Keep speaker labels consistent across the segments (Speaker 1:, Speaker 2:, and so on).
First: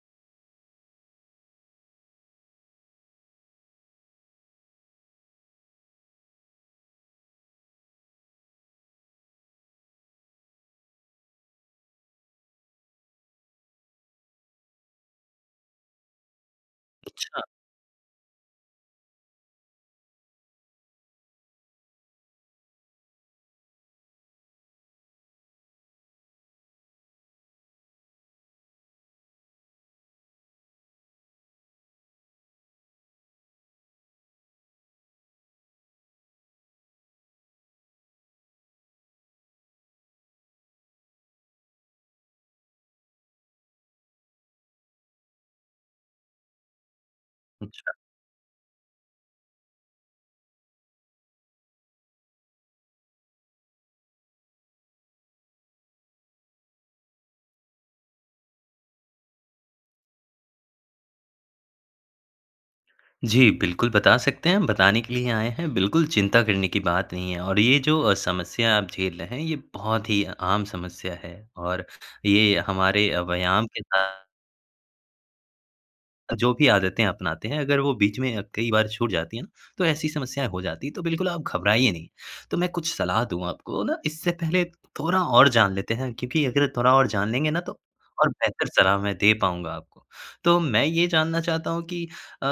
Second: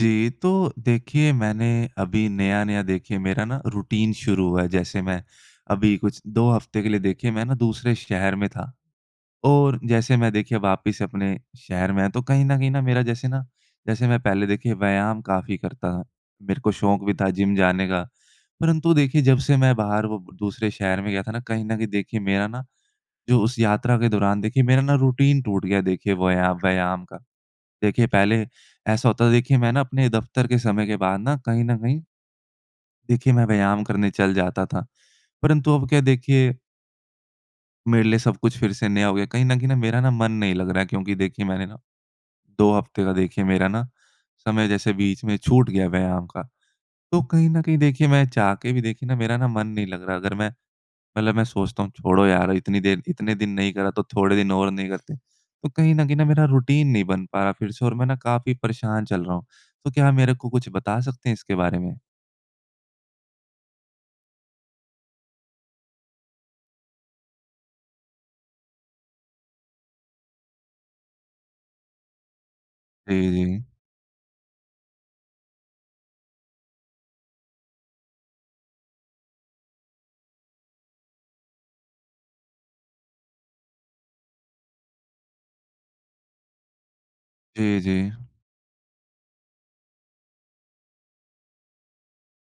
Speaker 1: जी। तो देखिए मैंने अभी नया-नया देखिए मेरा ना रूटीन शुरू हुआ है। जैसे मैं अभी कुछ 2 हफ़्ते के लिए देखिए मैं ना दूसरे शहर में था। और जैसे मैं देखिए वापस अपने शहर में आया। तो कहीं न कहीं न मेरा जैसे न, जैसे मैं पहले देखिए व्यायाम काफ़ी करता था। मेरे को शौक़ भी था
Speaker 2: अच्छा।
Speaker 1: जिम जाने का। परंतु देखिए जब से मैं बाहर वो दूसरे शहर में गया था ना कहीं न कहीं देखिए मेरा ना जो उस यात्रा के दौरान देखिए मेरा ना रूटीन टूट गया देखिए वया व्यायाम का। देखिए पहले ऐसा होता है देखिए मैं ना अपने दफ़्तर के समय के बाद न कहीं न कहीं देखिए मैं व्यायाम करने चल जाता था। परंतु अब क्या देखिए मेरे लिए सब कुछ फ़िर से नया हो गया। कहीं न कहीं न मेरा ना मन नहीं लग रहा है क्योंकि देखिए मैंने ना 2 हफ़्ते का देखिए मेरा ना समय जैसे बीच में छूट गया व्यायाम का। तो कहीं न कहीं
Speaker 2: अच्छा।
Speaker 1: देखिए मैं चाह के भी देखिए ना मेरा ना मन नहीं लग रहा। अगर मैं मतलब मैं सोचता हूँ छोड़ो यार इतनी देर इतने दिन नहीं करा तो थोड़े दिन और नहीं करते। तो कहीं न कहीं न मेरा रूटीन नहीं बन पाया फ़िर से और मैं ना काफ़ी परेशान चल रहा हूँ। तो क्या मेरे को कुछ बता सकते हैं इसके बारे में?
Speaker 2: जी। बिल्कुल बता सकते हैं। हम बताने के लिए ही आएँ हैं। बिल्कुल चिंता करने की बात नहीं है। और ये जो अ, समस्या आप झेल रहे हैं ये बहुत ही आम समस्या है और ये हमारे
Speaker 1: जी,
Speaker 2: व्यायाम
Speaker 1: जी।
Speaker 2: के [unintelligible] जो भी आदतें अपनाते हैं अगर वो बीच में अ, कई बार छूट जाती है ना तो ऐसी समस्याएँ हो जाती है तो बिल्कुल आप घबराइए नहीं। तो मैं कुछ सलाह दूँ आपको ना इससे पहले थोड़ा और जान लेते हैं क्योंकि अगर थोड़ा और जान लेंगे ना तो
Speaker 1: जी, जी।
Speaker 2: और बेहतर सलाह मैं दे पाऊँगा आपको। तो मैं ये जानना चाहता हूँ कि अ,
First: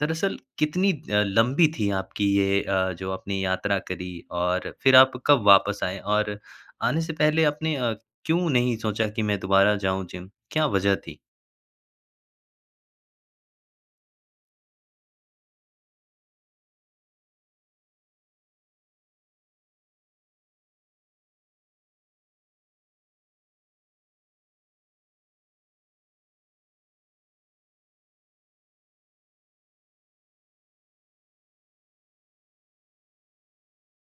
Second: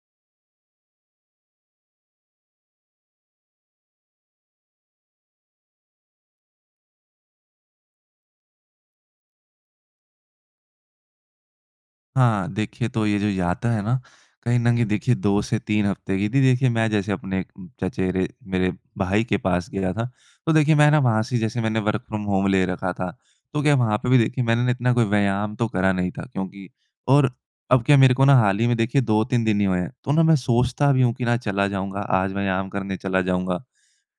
Speaker 2: दरअसल कितनी अ, लंबी थी आपकी ये अ, जो आपने यात्रा करी और फ़िर आप कब वापस आए और आने से पहले आपने अ, क्यों नहीं सोचा कि मैं दोबारा जाऊँ जिम? क्या वज़ह थी?
Speaker 1: हाँ, देखिए तो ये जो यात्रा है ना कहीं न कहीं देखिए 2 से 3 हफ़्ते की थी। देखिए मैं जैसे अपने एक चचेरे, मेरे भाई के पास गया था। तो देखिए मैं ना वहाँ से ही जैसे मैंने वर्क़ फ्रॉम होम ले रखा था। तो क्या वहाँ पे भी देखिए मैंने ना इतना कोई व्यायाम तो करा नहीं था क्योंकि और अब क्या मेरे को ना हाल ही में देखिए 2-3 दिन ही हुए हैं। तो ना मैं सोचता भी हूँ कि ना चला जाऊँगा आज व्यायाम करने चला जाऊँगा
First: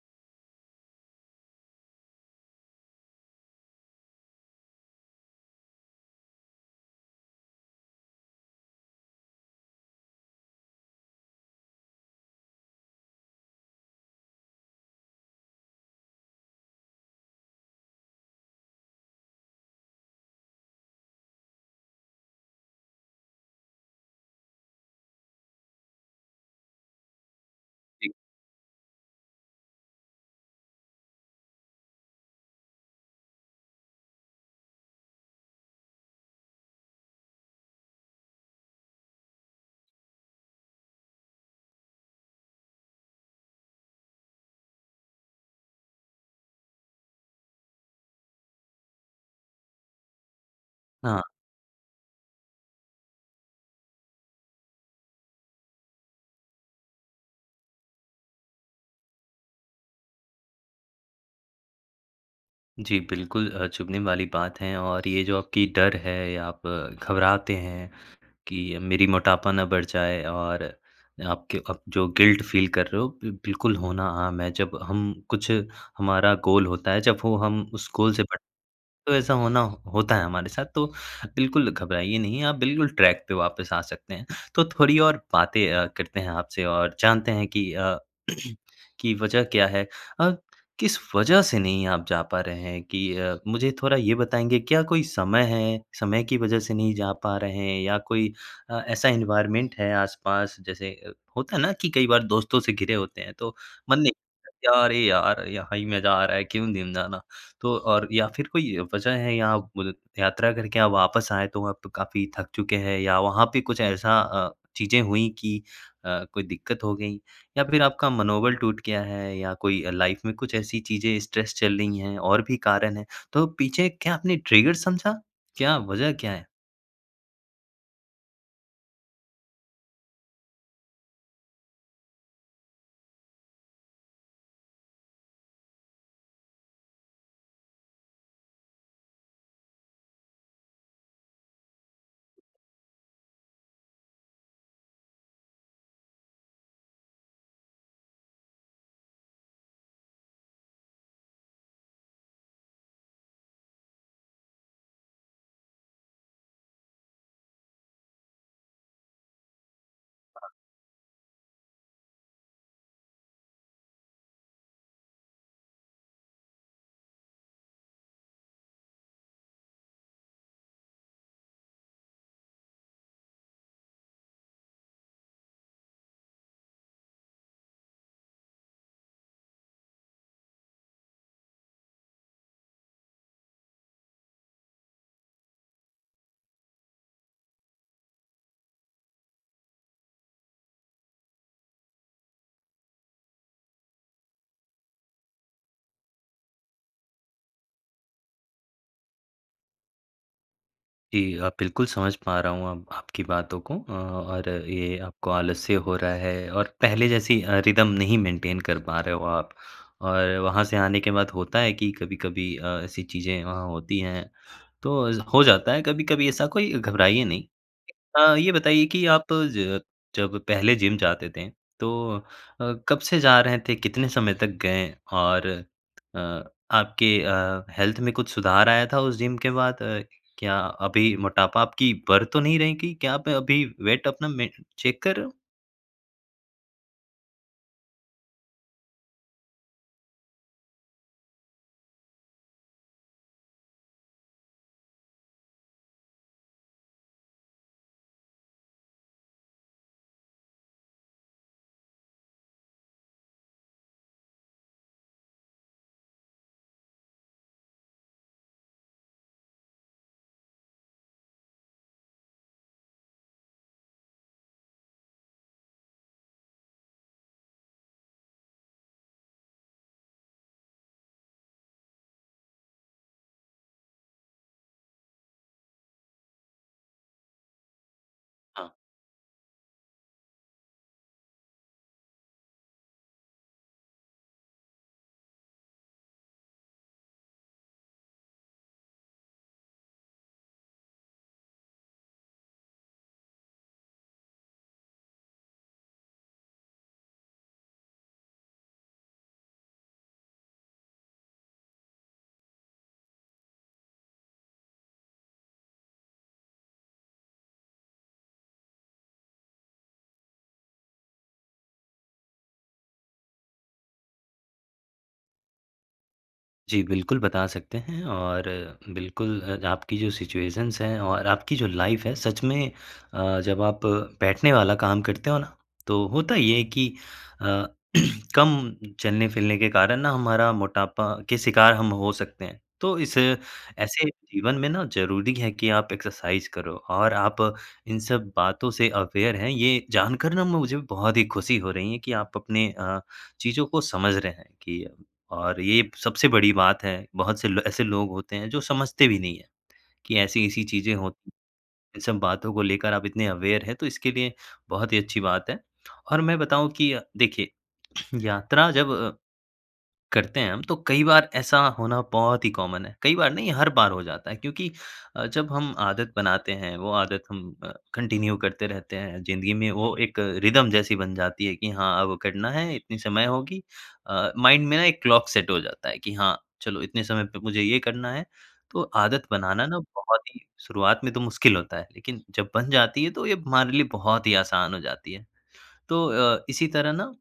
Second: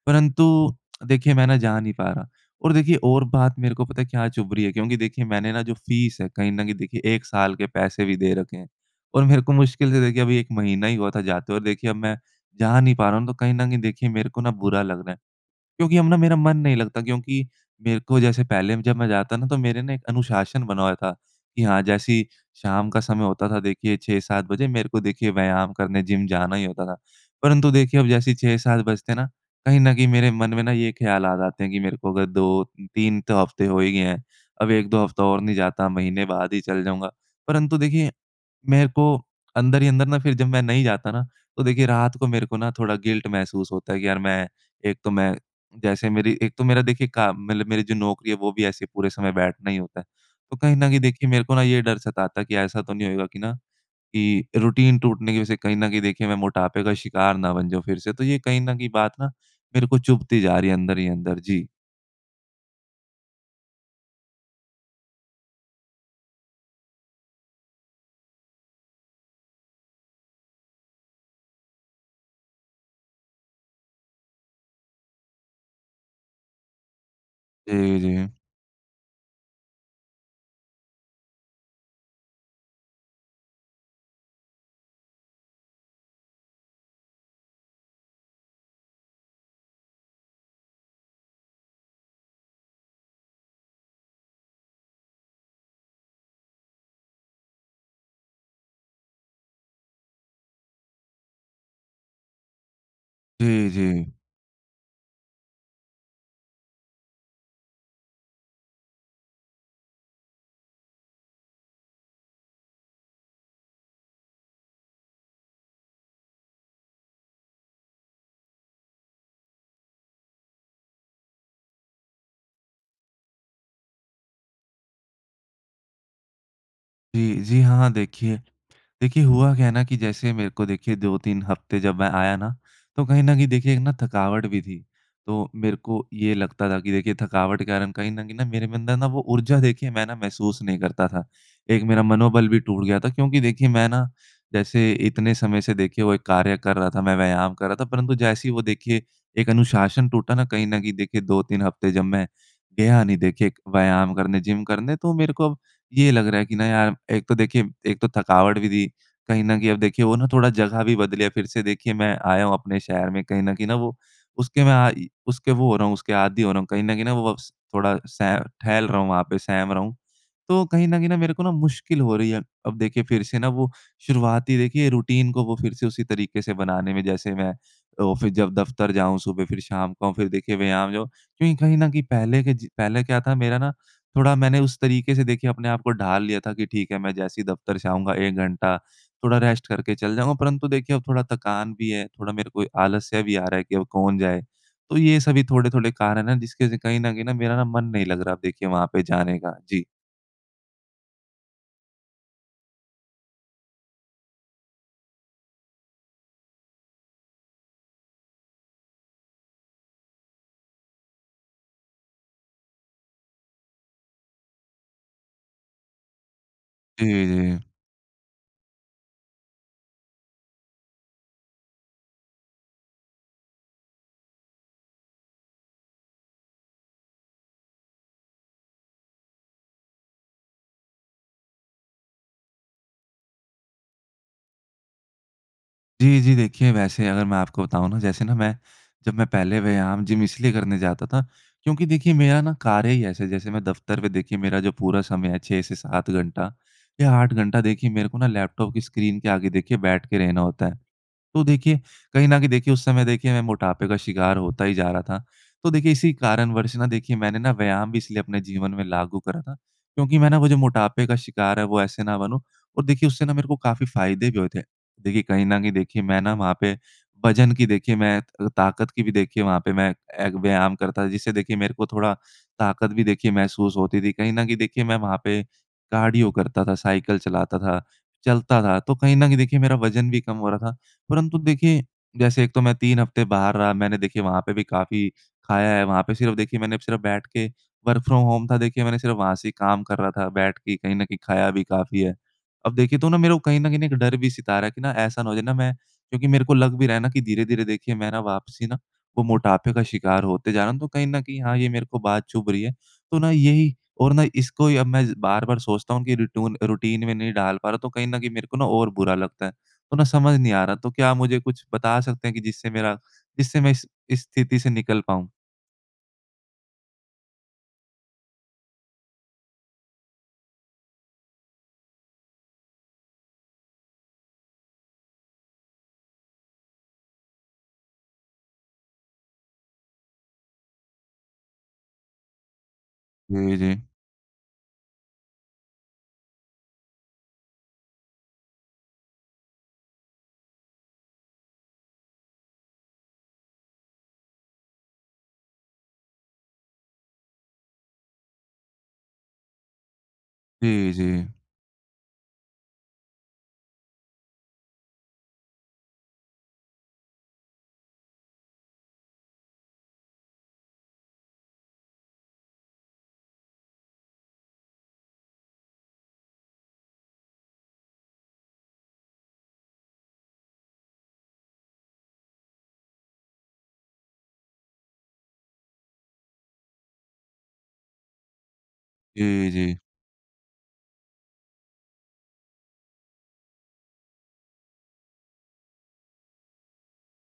Speaker 1: परंतु देखिए मैं ना जा नहीं पा रहा और देखिए और बात मेरे को पता है क्या चुभ रही है क्योंकि देखिए मैंने ना जो फ़ीस है कहीं न कहीं देखिए 1 साल के पैसे भी दे रखे हैं। और मेरे को मुश्किल से देखिए अभी 1 महीना ही हुआ था जाते हुए और देखिए अब मैं जा नहीं पा रहा हूँ तो कहीं न कहीं देखिए मेरे को ना बुरा लग रहा है। क्योंकि अब ना मेरा मन नहीं लगता क्योंकि मेरे को जैसे पहले अ, जब मैं जाता ना तो मेरे ना एक अनुशासन बना हुआ था कि हाँ, जैसे ही शाम का समय होता था देखिए 6-7 बजे मेरे को देखिए व्यायाम करने जिम जाना ही होता था। परंतु देखिए अब
Speaker 2: जी।
Speaker 1: जैसे 6-7 बजते हैं ना कहीं न कहीं मेरे मन में ना ये ख़्याल आ जाते हैं कि मेरे को अगर 2-3 तो हफ़्ते हुए ही हैं अब 1-2 हफ्ता और नहीं जाता महीने बाद ही चला जाऊँगा। परंतु देखिए मेरे को अंदर ही अंदर ना फ़िर जब मैं नहीं जाता ना तो देखिए रात को मेरे को ना थोड़ा गिल्ट महसूस होता है कि यार मैं एक तो मैं जैसे मेरी एक तो मेरा देखिए का मतलब मेरी जो नौकरी है वो भी ऐसे पूरे समय बैठना ही होता है। तो कहीं न कहीं
Speaker 2: हाँ।
Speaker 1: देखिए मेरे को ना ये डर सताता है कि ऐसा तो नहीं होगा कि ना कि रूटीन टूटने की वज़ह से कहीं न कहीं देखिए मैं मोटापे का शिकार न बन जाऊँ फ़िर से, तो ये कहीं न कहीं बात ना मेरे को चुभती जा रही है अंदर ही अंदर। जी।
Speaker 2: जी, बिल्कुल अ, चुभने वाली बात है और ये जो आपकी डर है या आप घबराते हैं कि मेरी मोटापा ना बढ़ जाए और आपके अप जो गिल्ट फ़ील कर रहे हो, बिल बिल्कुल होना आम है। जब हम कुछ हमारा गोल होता है, जब वो हम उस
Speaker 1: जी,
Speaker 2: गोल से
Speaker 1: जी।
Speaker 2: तो ऐसा होना होता है हमारे साथ, तो बिल्कुल, घबराइए नहीं, आप बिल्कुल ट्रैक पे वापिस आ सकते हैं। तो थोड़ी और बातें अ, करते हैं आपसे और जानते हैं कि अ, कि वजह क्या है? अ, किस वजह से नहीं आप जा पा रहे हैं? कि अ, मुझे थोड़ा ये बताएँगे? क्या कोई समय है, समय की वजह से नहीं जा पा रहे हैं या कोई अ, ऐसा एनवायरनमेंट है आस-पास? जैसे अ, होता है ना कि कई बार दोस्तों से घिरे होते हैं, तो
Speaker 1: जी,
Speaker 2: मन नहीं
Speaker 1: जी।
Speaker 2: "क्या? अरे! यार, यहाँ ही मज़ा आ रहा है, क्यों जिम जाना?" तो और या फिर कोई वजह है, यहाँ मुदित यात्रा करके आप वापस आए, तो वहाँ पे काफ़ी थक चुके हैं या वहाँ पे कुछ ऐसा अ, चीज़ें हुई कि अ, कोई दिक्कत हो गई या फिर आपका मनोबल टूट गया है या कोई अ, लाइफ़ में कुछ ऐसी चीज़ें, स्ट्रेस चल रही हैं और भी कारण हैं? तो पीछे क्या आपने ट्रिगर समझा? क्या वजह क्या है?
Speaker 1: जी, जी हाँ, देखिए, देखिए हुआ क्या है ना कि जैसे मेरे को देखिए 2-3 हफ़्ते जब मैं आया ना तो कहीं न कहीं देखिए एक ना थकावट भी थी। तो मेरे को ये लगता था कि देखिए थकावट क्या है ना कहीं न कहीं न मेरे में अंदर ना वो ऊर्जा देखिए मैं ना महसूस नहीं करता था। एक मेरा मनोबल भी टूट गया था क्योंकि देखिए मैं ना जैसे इतने समय से देखिए वो एक कार्य कर रहा था मैं व्यायाम कर रहा था परंतु जैसे ही वो देखिए एक अनुशासन टूटा ना कहीं न कहीं देखिए 2-3 हफ़्ते जब मैं गया नहीं देखिए एक व्यायाम करने, जिम करने तो मेरे को ये लग रहा है कि ना यार एक तो देखिए एक तो थकावट भी थी। कहीं न कहीं अब देखिए वो ना
Speaker 2: हाँ,
Speaker 1: थोड़ा
Speaker 2: हाँ।
Speaker 1: जगह भी बदली है फ़िर से देखिए मैं आया हूँ अपने शहर में कहीं न कहीं न वो उसके में आ इ उसके वो हो रहा हूँ उसके आदि हो रहा हूँ। कहीं न कहीं न वो वक्स थोड़ा सह ठहल रहा हूँ वहाँ पे सहम रहा हूँ, तो कहीं न कहीं मेरे को मुश्किल हो रही है। अब देखिए फ़िर से ना वो शुरुआती देखिए रूटीन को वो फ़िर से उसी तरीके से बनाने में जैसे मैं तो ऑफ़िस जब दफ़्तर जाऊँ सुबह फ़िर शाम को फ़िर देखिए व्यायाम जाऊँ। क्योंकि कहीं न कहीं पहले के ज पहले क्या था मेरा ना थोड़ा मैंने उस तरीके से देखिए अपने आप को ढाल लिया था कि ठीक है मैं जैसे ही दफ़्तर से आऊँगा 1 घंटा थोड़ा रेस्ट करके चल जाऊँगा। परंतु देखिए अब थोड़ा थकान भी है थोड़ा मेरे को आलस्य भी आ रहा है कि अब कौन जाए? तो ये सभी थोड़े-थोड़े कारण है ना, जिसके से कहीं न कहीं मेरा ना मन नहीं लग रहा अब देखिए वहाँ पे जाने का। जी।
Speaker 2: जी अ, बिल्कुल समझ पा रहा हूँ अ, आपकी बातों को अ, और ये आपको आलस्य हो रहा है और पहले जैसी अ, रिदम नहीं मेंटेन कर पा रहे हो आप और वहाँ से आने के बाद होता है कि कभी-कभी अ, ऐसी चीज़ें वहाँ होती हैं, तो हो जाता है कभी-कभी ऐसा, कोई
Speaker 1: जी,
Speaker 2: घबराइए नहीं।
Speaker 1: जी।
Speaker 2: हाँ, ये बताइए कि आप ज जब पहले जिम जाते थे, तो अ, कब से जा रहे थे, कितने समय तक गए और अ, आपके अ, हेल्थ में कुछ सुधार आया था उस जिम के बाद? अ, क्या अभी मोटापा आपकी बढ़ तो नहीं रही कहीं? क्या आप अभी वेट अपना मेन चेक कर रहे हो?
Speaker 1: जी, जी, देखिए, वैसे अगर मैं आपको बताऊँ ना, जैसे ना मैं जब मैं पहले व्यायाम जिम इसलिए करने जाता था क्योंकि देखिए, मेरा ना कार्य ही ऐसे है, जैसे मैं दफ्तर पे, देखिए, मेरा जो पूरा समय है, 6 से 7 घंटा या 8 घंटा, देखिए, मेरे को ना लैपटॉप की स्क्रीन के आगे देखिए बैठ के रहना होता है। तो देखिए, कहीं न कहीं देखिए, उस समय देखिए मैं मोटापे का शिकार होता ही जा रहा था, तो देखिए, इसी कारणवश ना, देखिए, मैंने ना व्यायाम भी इसलिए अपने जीवन में लागू करा था, क्योंकि मैं ना वो जो मोटापे का शिकार है, वो ऐसे ना बनूँ और देखिए, उससे ना मेरे को काफ़ी फ़ायदे भी हुए थे। देखिए, कहीं न कहीं, देखिए, मैं ना वहाँ पे वज़न की देखिए मैं त अ, ताकत की भी देखिए वहाँ पे मैं एक व्यायाम करता था, जिससे देखिए, मेरे को थोड़ा ताकत भी देखिए महसूस होती थी। कहीं न कहीं देखिए, मैं वहाँ पे कार्डियो करता था, साइकिल चलाता था, चलता
Speaker 2: हाँ।
Speaker 1: था, तो कहीं न कहीं देखिए, मेरा वज़न भी कम हो रहा था। परंतु देखिए, जैसे एक तो मैं 3 हफ़्ते बाहर रहा, मैंने देखिए वहाँ पे भी काफ़ी खाया है, वहाँ पे सिर्फ़, देखिए, मैंने सिर्फ बैठ के वर्क फ्रॉम होम था, देखिए, मैंने सिर्फ़ वहाँ से ही काम कर रहा था बैठ के, कहीं न कहीं खाया भी काफ़ी है। अब देखिए तो ना मेरे को कहीं न कहीं एक डर भी सता रहा कि ना, ऐसा ना हो जाए ना, मैं क्योंकि मेरे को लग भी रहा है ना कि धीरे-धीरे, देखिए, मैं ना वापसी ना वो मोटापे का शिकार होते जा रहा हूँ, तो कहीं न कहीं, हाँ, ये मेरे को बात चुभ रही है। तो ना यही और ना इसको ही अब मैं बार-बार सोचता हूँ कि रिटून रूटीन में नहीं डाल पा रहा, तो कहीं न कहीं मेरे को ना और बुरा लगता है। तो ना समझ नहीं आ रहा, तो क्या आप मुझे कुछ बता सकते हैं कि जिससे मेरा जिससे मैं इस इस स्थिति से निकल पाऊँ?
Speaker 2: जी, बिल्कुल बता सकते हैं और बिल्कुल अ, आपकी जो सिचुएशंस हैं और आपकी जो लाइफ है, सच में अ, जब आप बैठने वाला काम करते हो ना, तो होता ये है कि अ, कम चलने-फिलने के कारण ना हमारा मोटापा के शिकार हम हो सकते हैं। तो इस
Speaker 1: जी, जी।
Speaker 2: ऐसे जीवन में ना ज़रूरी है कि आप एक्सरसाइज़ करो। और आप इन सब बातों से अवेयर हैं, ये जानकर ना म मुझे बहुत ही खुशी हो रही हैं, कि आप अपने अ, चीज़ों को समझ रहे हैं कि और ये सबसे बड़ी बात है, बहुत से ल ऐसे लोग होते हैं, जो समझते भी नहीं है, कि ऐसी-ऐसी
Speaker 1: जी,
Speaker 2: चीज़ें हो
Speaker 1: जी।
Speaker 2: इन सब बातों को लेकर आप इतने अवेयर हैं, तो इसके लिए बहुत ही अच्छी बात है। और मैं बताऊँ कि अ, देखिए यात्रा जब अ, करते हैं हम, तो कई बार ऐसा होना बहुत ही कॉमन है, कईं बार नहीं, हर बार हो जाता है क्योंकि अ, जब हम आदत बनाते हैं, वो आदत हम अ, कंटिन्यू करते रहते हैं, ज़िंदगी में वो एक अ, रिदम जैसी बन जाती है कि हाँ, अब करना है, इतनी समय होगी। अ, माइंड में ना एक क्लॉक सेट हो जाता है, कि हाँ, चलो इतने समय पे मुझे ये करना है। तो आदत
Speaker 1: जी,
Speaker 2: बनाना
Speaker 1: जी।
Speaker 2: ना, बहुत ही शुरुआत में तो मुश्किल होता है। लेकिन जब बन जाती है, तो ये हमारे लिए बहुत ही आसान हो जाती है। तो अ, इसी तरह ना,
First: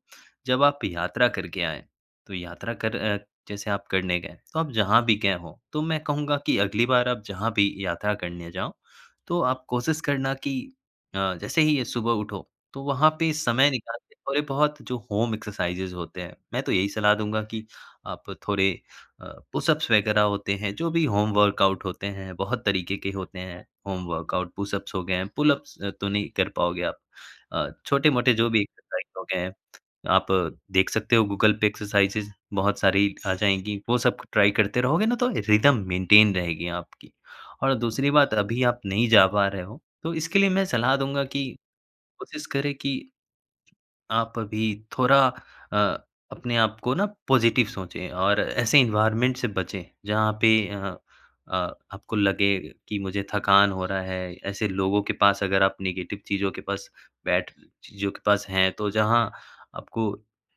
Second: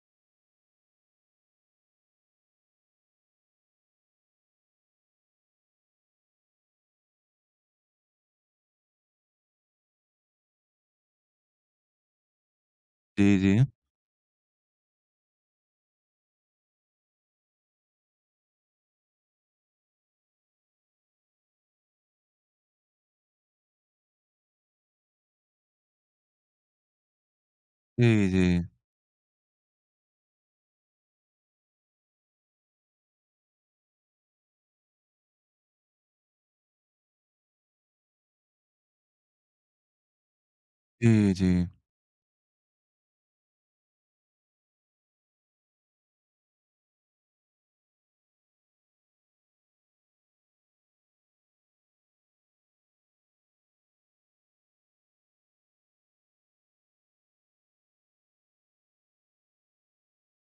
Speaker 2: जब आप यात्रा करके आएँ, तो यात्रा कर अ, जैसे आप करने गए। तो आप जहाँ भी गए हों, तो मैं कहूँगा कि अगली बार आप जहाँ भी यात्रा करने जाओ, तो आप कोशिश करना कि अ, जैसे ही ये सुबह उठो, तो वहाँ पे
Speaker 1: जी,
Speaker 2: समय
Speaker 1: जी।
Speaker 2: निकाल के थोड़े बहुत जो होम एक्सरसाइज़ेज़ होते हैं, मैं तो यही सलाह दूँगा कि आप थोड़े अ, पुशअप्स वगैरह होते हैं, जो भी होम वर्कआउट होते हैं। बहुत तरीके के होते हैं, होम वर्कआउट। पुशअप्स हो गए, पुलअप्स तो नहीं कर पाओगे आप। अ,
Speaker 1: जी,
Speaker 2: छोटे-मोटे जो भी
Speaker 1: जी।
Speaker 2: एक्सरसाइज़ हो गए हैं, आप देख सकते हो गूगल पे एक्सरसाइज़ेज़ बहुत सारी आ जाएँगी। वो सब ट्राई करते रहोगे ना, तो रिदम मेंटेन रहेगी आपकी। और दूसरी बात अभी आप नहीं जा पा रहे हो, तो इसके लिए मैं सलाह दूँगा
Speaker 1: जी,
Speaker 2: कि
Speaker 1: जी।
Speaker 2: कोशिश करें कि, आप अभी थोड़ा अ, अपने आप को ना पॉजिटिव सोचें और ऐसे एनवायरनमेंट से बचें जहाँ पे अ अ, आपको लगे कि मुझे थकान हो रहा है। ऐसे लोगों के पास अगर आप नेगेटिव चीज़ों के पास बैठ चीज़ों के पास हैं, तो जहाँ आपको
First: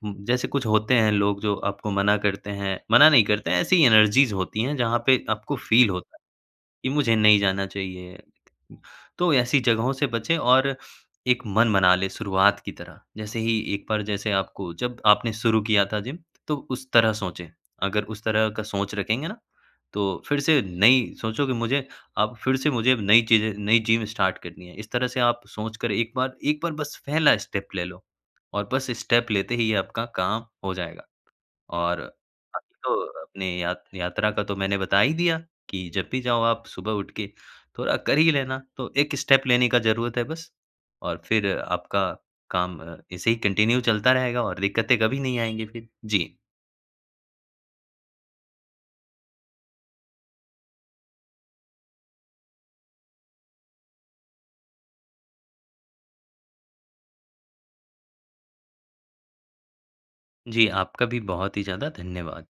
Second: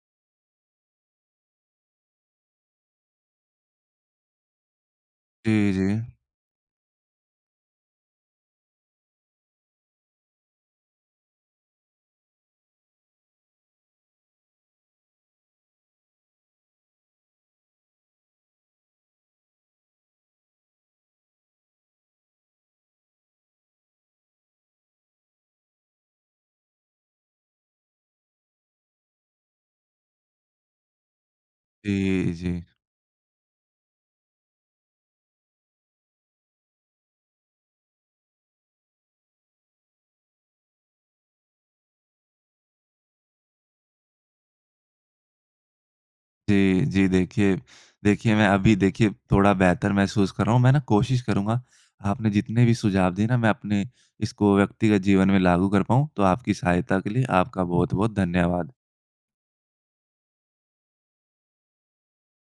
Speaker 2: हु जैसे कुछ होते हैं, लोग जो आपको मना करते हैं, मना नहीं करते हैं ऐसी एनर्जीज़ होती हैं, जहाँ पे आपको
Speaker 1: जी,
Speaker 2: फ़ील
Speaker 1: जी।
Speaker 2: होता है, कि मुझे नहीं जाना चाहिए। तो ऐसी जगहों से बचें और एक मन बना लें शुरुआत की तरह, जैसे ही, एक बार जैसे आपको जब आपने शुरू किया था जिम तो उस तरह सोचें, अगर उस तरह का सोच रखेंगे ना, तो फिर से नई सोचो कि मुझे अब फिर से मुझे अब नई चीज़ें नई जिम स्टार्ट करनी है। इस तरह से आप सोच कर 1 बार 1 बार बस पहला स्टेप ले लो और बस स्टेप लेते ही आपका काम हो जाएगा और
Speaker 1: जी, जी।
Speaker 2: अभी तो अपनी यात यात्रा का तो मैंने बता ही दिया, कि जब भी जाओ आप सुबह उठ के थोड़ा कर ही लेना, तो 1 स्टेप लेने का ज़रुरत है बस और फिर आपका काम अ, ऐसे ही कंटिन्यू चलता रहेगा और दिक्कतें कभी नहीं आएँगी फिर। जी।
Speaker 1: जी, जी, देखिए, देखिए, मैं अभी देखिए थोड़ा बेहतर महसूस कर रहा हूँ, मैं ना कोशिश करूँगा, आपने जितने भी सुझाव दिए ना मैं अपने, इसको व्यक्तिगत जीवन में लागू कर पाऊँ। तो आपकी सहायता के लिए आपका बहुत-बहुत धन्यवाद।
Speaker 2: जी, आपका भी बहुत ही ज़्यादा धन्यवाद।